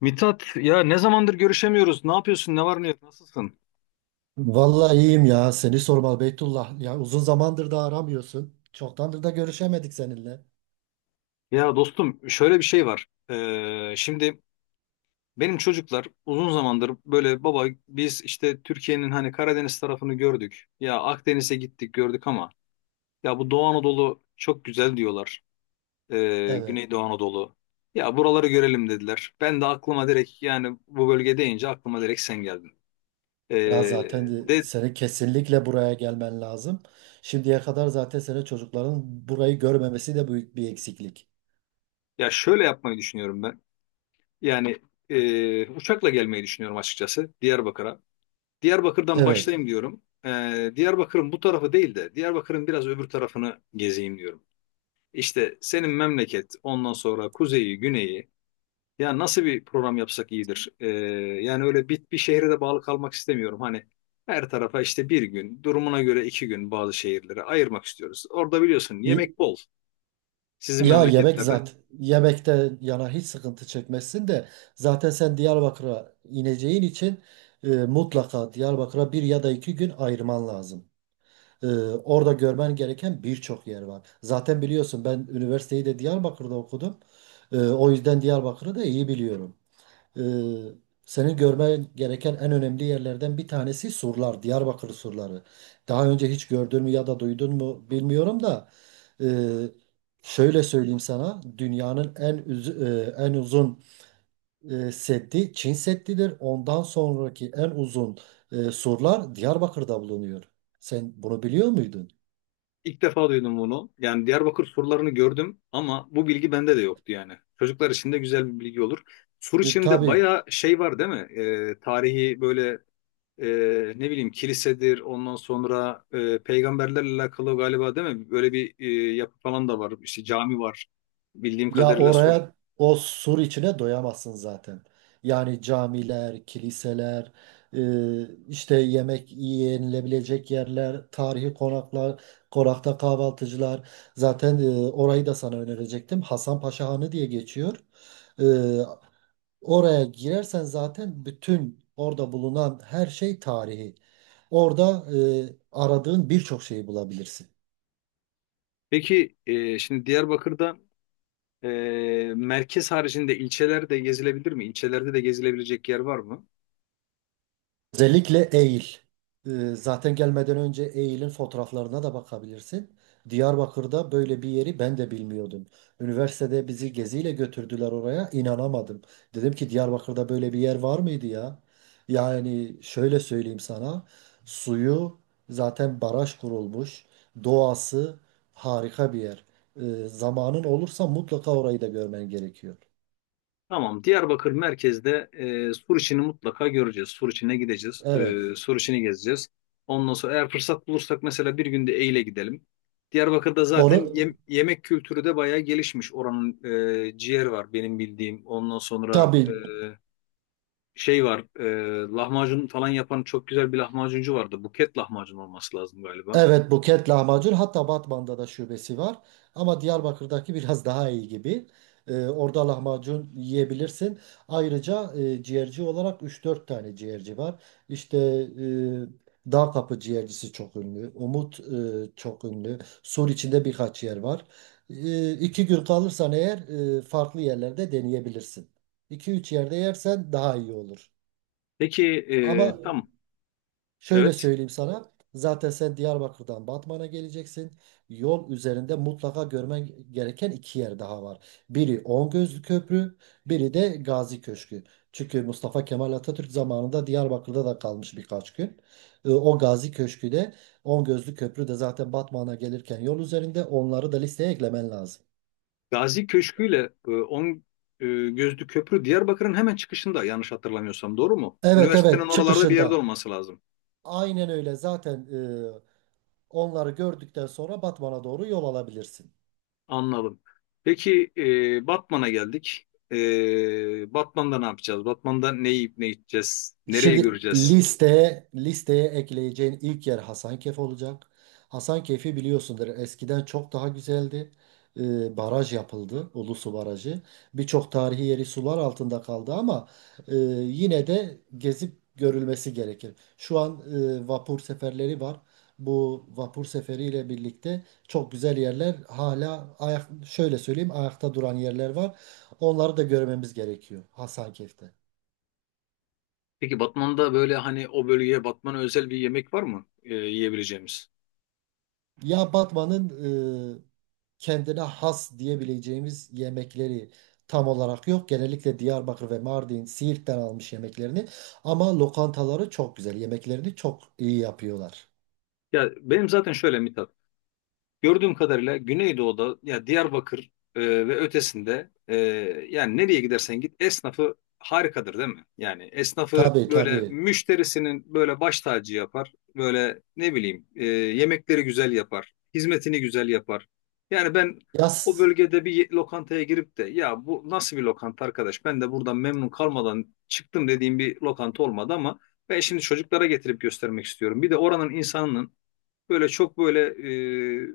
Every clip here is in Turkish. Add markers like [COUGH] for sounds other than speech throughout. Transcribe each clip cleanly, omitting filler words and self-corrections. Mithat ya ne zamandır görüşemiyoruz. Ne yapıyorsun? Ne var ne yok? Nasılsın? Vallahi iyiyim ya. Seni sormalı Beytullah. Ya uzun zamandır da aramıyorsun. Çoktandır da görüşemedik seninle. Ya dostum şöyle bir şey var. Şimdi benim çocuklar uzun zamandır böyle baba biz işte Türkiye'nin hani Karadeniz tarafını gördük. Ya Akdeniz'e gittik gördük ama ya bu Doğu Anadolu çok güzel diyorlar. Evet. Güneydoğu Anadolu. Ya buraları görelim dediler. Ben de aklıma direkt yani bu bölge deyince aklıma direkt sen geldin. Ee, Ya zaten de de seni kesinlikle buraya gelmen lazım. Şimdiye kadar zaten senin çocukların burayı görmemesi de büyük bir eksiklik. Ya şöyle yapmayı düşünüyorum ben. Yani uçakla gelmeyi düşünüyorum açıkçası Diyarbakır'a. Diyarbakır'dan Evet. başlayayım diyorum. E, Diyarbakır'ın bu tarafı değil de Diyarbakır'ın biraz öbür tarafını gezeyim diyorum. İşte senin memleket, ondan sonra kuzeyi, güneyi. Ya nasıl bir program yapsak iyidir. Yani öyle bir şehre de bağlı kalmak istemiyorum. Hani her tarafa işte bir gün, durumuna göre iki gün bazı şehirlere ayırmak istiyoruz. Orada biliyorsun Y- yemek bol sizin Ya yemek memleketlerde. zaten yemekte yana hiç sıkıntı çekmezsin de zaten sen Diyarbakır'a ineceğin için mutlaka Diyarbakır'a bir ya da 2 gün ayırman lazım. Orada görmen gereken birçok yer var. Zaten biliyorsun ben üniversiteyi de Diyarbakır'da okudum. O yüzden Diyarbakır'ı da iyi biliyorum. Ee, Senin görmen gereken en önemli yerlerden bir tanesi surlar, Diyarbakır surları. Daha önce hiç gördün mü ya da duydun mu bilmiyorum da ee, şöyle söyleyeyim sana, dünyanın en uzun seddi Çin Seddi'dir. Ondan sonraki en uzun surlar Diyarbakır'da bulunuyor. Sen bunu biliyor muydun? İlk defa duydum bunu. Yani Diyarbakır surlarını gördüm ama bu bilgi bende de yoktu yani. Çocuklar için de güzel bir bilgi olur. Sur içinde Tabii. bayağı şey var değil mi? Tarihi böyle e, ne bileyim kilisedir ondan sonra peygamberlerle alakalı galiba değil mi? Böyle bir yapı falan da var. İşte cami var bildiğim Ya kadarıyla Sur. oraya, o sur içine doyamazsın zaten. Yani camiler, kiliseler, işte yemek yenilebilecek yerler, tarihi konaklar, konakta kahvaltıcılar. Zaten orayı da sana önerecektim. Hasan Paşa Hanı diye geçiyor. E, Oraya girersen zaten bütün orada bulunan her şey tarihi. Orada aradığın birçok şeyi bulabilirsin. Peki şimdi Diyarbakır'da e, merkez haricinde ilçeler de gezilebilir mi? İlçelerde de gezilebilecek yer var mı? Özellikle Eğil. Ee, Zaten gelmeden önce Eğil'in fotoğraflarına da bakabilirsin. Diyarbakır'da böyle bir yeri ben de bilmiyordum. Üniversitede bizi geziyle götürdüler oraya. İnanamadım. Dedim ki Diyarbakır'da böyle bir yer var mıydı ya? Yani şöyle söyleyeyim sana. Suyu zaten baraj kurulmuş. Doğası harika bir yer. Zamanın olursa mutlaka orayı da görmen gerekiyor. Tamam. Diyarbakır merkezde sur içini mutlaka göreceğiz. Sur içine gideceğiz. Evet. E, sur içini gezeceğiz. Ondan sonra eğer fırsat bulursak mesela bir günde Eyle gidelim. Diyarbakır'da zaten Onu, yemek kültürü de bayağı gelişmiş. Oranın ciğer var benim bildiğim. Ondan sonra tabii. şey var. Lahmacun falan yapan çok güzel bir lahmacuncu vardı. Buket lahmacun olması lazım galiba. Evet, Buket lahmacun, hatta Batman'da da şubesi var ama Diyarbakır'daki biraz daha iyi gibi. Orada lahmacun yiyebilirsin. Ayrıca ciğerci olarak 3-4 tane ciğerci var. İşte Dağ Kapı ciğercisi çok ünlü. Umut çok ünlü. Sur içinde birkaç yer var. 2 gün kalırsan eğer farklı yerlerde deneyebilirsin. iki üç yerde yersen daha iyi olur. Peki Ama tamam. şöyle Evet. söyleyeyim sana. Zaten sen Diyarbakır'dan Batman'a geleceksin. Yol üzerinde mutlaka görmen gereken 2 yer daha var. Biri Ongözlü Köprü, biri de Gazi Köşkü. Çünkü Mustafa Kemal Atatürk zamanında Diyarbakır'da da kalmış birkaç gün. O Gazi Köşkü de Ongözlü Köprü de zaten Batman'a gelirken yol üzerinde onları da listeye eklemen lazım. Gazi Köşkü ile e, Gözlü Köprü Diyarbakır'ın hemen çıkışında yanlış hatırlamıyorsam doğru mu? Evet, Üniversitenin evet, oralarda bir yerde çıkışında. olması lazım. Aynen öyle. Zaten onları gördükten sonra Batman'a doğru yol alabilirsin. Anladım. Peki Batman'a geldik. E, Batman'da ne yapacağız? Batman'da ne yiyip ne içeceğiz? Nereyi Şimdi göreceğiz? listeye ekleyeceğin ilk yer Hasankeyf olacak. Hasankeyf'i biliyorsundur. Eskiden çok daha güzeldi. Baraj yapıldı, Ulusu Barajı. Birçok tarihi yeri sular altında kaldı ama e, yine de gezip görülmesi gerekir. Şu an vapur seferleri var. Bu vapur seferiyle birlikte çok güzel yerler şöyle söyleyeyim, ayakta duran yerler var. Onları da görmemiz gerekiyor Hasankeyf'te. Peki Batman'da böyle hani o bölgeye Batman'a özel bir yemek var mı yiyebileceğimiz? Ya Batman'ın kendine has diyebileceğimiz yemekleri tam olarak yok. Genellikle Diyarbakır ve Mardin, Siirt'ten almış yemeklerini. Ama lokantaları çok güzel. Yemeklerini çok iyi yapıyorlar. Ya benim zaten şöyle Mithat. Gördüğüm kadarıyla Güneydoğu'da ya Diyarbakır ve ötesinde yani nereye gidersen git esnafı harikadır değil mi? Yani esnafı Tabii, böyle tabii. müşterisinin böyle baş tacı yapar. Böyle ne bileyim yemekleri güzel yapar. Hizmetini güzel yapar. Yani ben o Yaz. bölgede bir lokantaya girip de ya bu nasıl bir lokanta arkadaş ben de buradan memnun kalmadan çıktım dediğim bir lokanta olmadı ama ben şimdi çocuklara getirip göstermek istiyorum. Bir de oranın insanının böyle çok böyle e,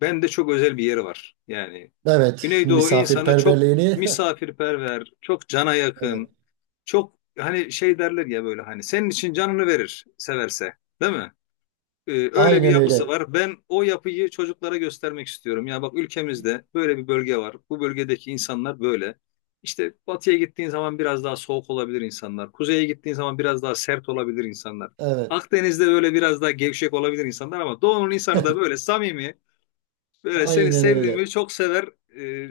bende çok özel bir yeri var. Yani Evet. Güneydoğu insanı çok Misafirperverliğini. [LAUGHS] misafirperver, çok cana Evet. yakın, çok hani şey derler ya böyle hani senin için canını verir severse, değil mi? Öyle bir Aynen yapısı öyle. var. Ben o yapıyı çocuklara göstermek istiyorum. Ya bak ülkemizde böyle bir bölge var. Bu bölgedeki insanlar böyle. İşte batıya gittiğin zaman biraz daha soğuk olabilir insanlar. Kuzeye gittiğin zaman biraz daha sert olabilir insanlar. Evet. Akdeniz'de böyle biraz daha gevşek olabilir insanlar ama doğunun insanı da böyle samimi, böyle seni Aynen öyle. sevdiğimi çok sever e,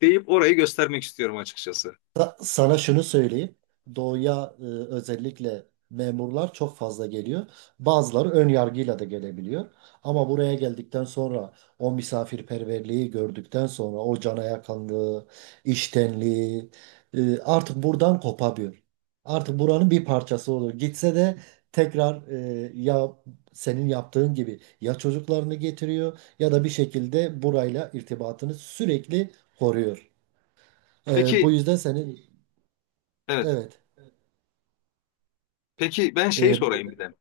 deyip orayı göstermek istiyorum açıkçası. Sana şunu söyleyeyim. Doğuya özellikle memurlar çok fazla geliyor. Bazıları ön yargıyla da gelebiliyor. Ama buraya geldikten sonra o misafirperverliği gördükten sonra o cana yakınlığı, iştenliği artık buradan kopamıyor. Artık buranın bir parçası olur. Gitse de tekrar ya senin yaptığın gibi ya çocuklarını getiriyor ya da bir şekilde burayla irtibatını sürekli koruyor. Bu Peki, yüzden senin. evet. Evet. Peki ben şey Ee, sorayım bir de.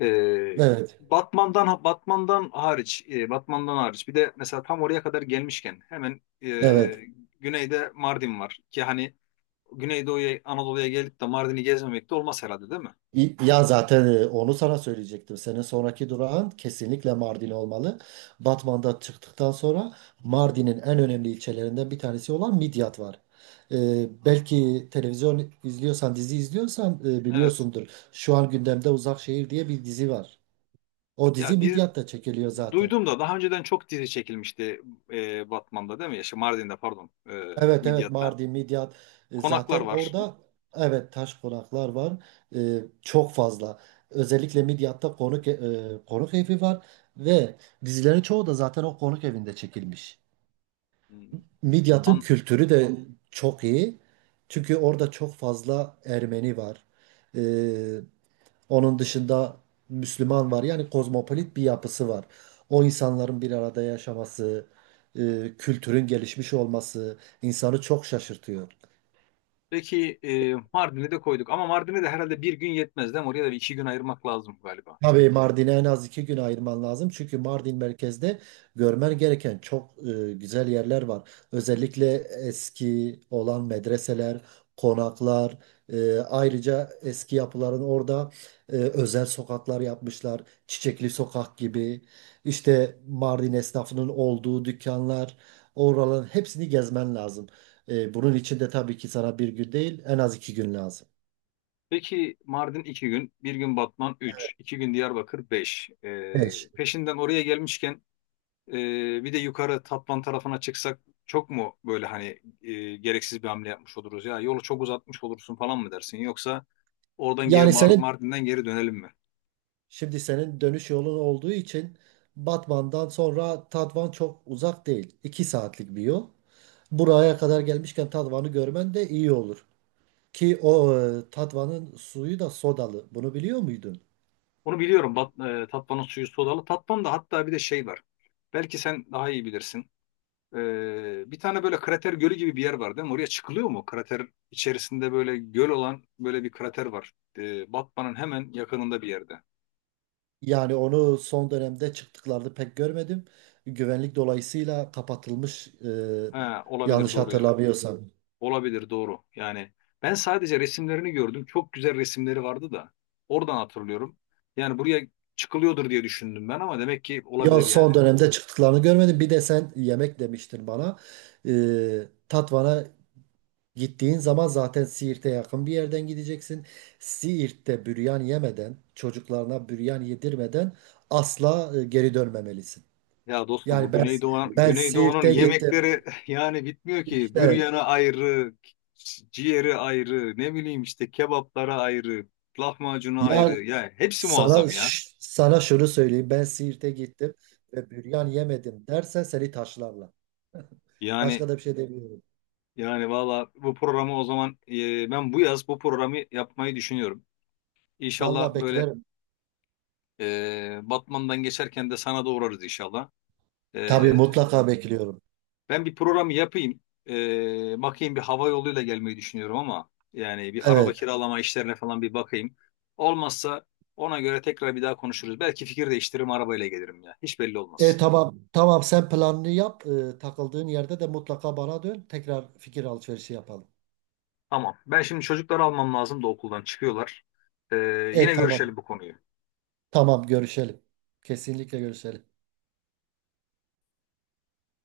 Ee, evet. Batman'dan hariç, Batman'dan hariç bir de mesela tam oraya kadar gelmişken hemen Evet. güneyde Mardin var ki hani Güneydoğu'ya Anadolu'ya gelip de Mardin'i gezmemek de olmaz herhalde değil mi? Ya zaten onu sana söyleyecektim. Senin sonraki durağın kesinlikle Mardin olmalı. Batman'dan çıktıktan sonra Mardin'in en önemli ilçelerinden bir tanesi olan Midyat var. Belki televizyon izliyorsan, dizi izliyorsan Evet. biliyorsundur. Şu an gündemde Uzak Şehir diye bir dizi var. O dizi Ya dizi, Midyat'ta çekiliyor zaten. duydum da daha önceden çok dizi çekilmişti Batman'da değil mi? Ya, şey, Mardin'de pardon, Evet, evet, Midyat'ta. Mardin, Midyat. Konaklar Zaten var. orada, evet, taş konaklar var. Çok fazla. Özellikle Midyat'ta konuk evi var ve dizilerin çoğu da zaten o konuk evinde çekilmiş. Hmm. Midyat'ın An- kültürü de çok iyi. Çünkü orada çok fazla Ermeni var. E, Onun dışında Müslüman var. Yani kozmopolit bir yapısı var. O insanların bir arada yaşaması, kültürün gelişmiş olması insanı çok şaşırtıyor. Peki Mardin'i de koyduk ama Mardin'e de herhalde bir gün yetmez değil mi? Oraya da bir iki gün ayırmak lazım galiba. Tabii Mardin'e en az 2 gün ayırman lazım. Çünkü Mardin merkezde görmen gereken çok güzel yerler var. Özellikle eski olan medreseler, konaklar, ayrıca eski yapıların orada özel sokaklar yapmışlar. Çiçekli sokak gibi. İşte Mardin esnafının olduğu dükkanlar, oraların hepsini gezmen lazım. Bunun için de tabii ki sana bir gün değil, en az 2 gün lazım. Peki Mardin iki gün, bir gün Batman 3, 2 gün Diyarbakır 5. 5. Peşinden oraya gelmişken e, bir de yukarı Tatvan tarafına çıksak çok mu böyle hani gereksiz bir hamle yapmış oluruz ya yolu çok uzatmış olursun falan mı dersin yoksa oradan geri Yani senin Mardin'den geri dönelim mi? Şimdi senin dönüş yolun olduğu için Batman'dan sonra Tatvan çok uzak değil. 2 saatlik bir yol. Buraya kadar gelmişken Tatvan'ı görmen de iyi olur. Ki o Tatvan'ın suyu da sodalı. Bunu biliyor muydun? Onu biliyorum Tatvan'ın suyu sodalı. Tatvan'da hatta bir de şey var. Belki sen daha iyi bilirsin. Bir tane böyle krater gölü gibi bir yer var değil mi? Oraya çıkılıyor mu? Krater içerisinde böyle göl olan böyle bir krater var. Batman'ın hemen yakınında bir yerde. Yani onu son dönemde çıktıklarını pek görmedim. Güvenlik dolayısıyla kapatılmış Ha, olabilir yanlış doğru ya. hatırlamıyorsam. Anladım. Olabilir doğru. Yani ben sadece resimlerini gördüm. Çok güzel resimleri vardı da. Oradan hatırlıyorum. Yani buraya çıkılıyordur diye düşündüm ben ama demek ki Yo, olabilir yani. son dönemde çıktıklarını görmedim. Bir de sen yemek demiştin bana. Tatvan'a gittiğin zaman zaten Siirt'e yakın bir yerden gideceksin. Siirt'te büryan yemeden, çocuklarına büryan yedirmeden asla geri dönmemelisin. Ya dostum bu Yani ben Güneydoğu, ben Güneydoğu'nun Siirt'e gittim. yemekleri [LAUGHS] yani bitmiyor ki. İşte Büryanı ayrı, ciğeri ayrı, ne bileyim işte kebaplara ayrı, lahmacunu ayrı. ya Ya hepsi muazzam ya. Sana şunu söyleyeyim. Ben Siirt'e gittim ve büryan yemedim dersen seni taşlarlar. Yani Başka da bir şey demiyorum. yani valla bu programı o zaman ben bu yaz bu programı yapmayı düşünüyorum. İnşallah Vallahi böyle beklerim. Batman'dan geçerken de sana da uğrarız inşallah. Tabii, E, mutlaka bekliyorum. Ben bir programı yapayım. Bakayım, bir hava yoluyla gelmeyi düşünüyorum ama yani bir araba Evet. kiralama işlerine falan bir bakayım. Olmazsa ona göre tekrar bir daha konuşuruz. Belki fikir değiştiririm arabayla gelirim ya. Hiç belli olmaz. Tamam, tamam, sen planını yap. Takıldığın yerde de mutlaka bana dön. Tekrar fikir alışverişi yapalım. Tamam. Ben şimdi çocukları almam lazım da okuldan çıkıyorlar. Ee, Yine Tamam. görüşelim bu konuyu. Tamam, görüşelim. Kesinlikle görüşelim.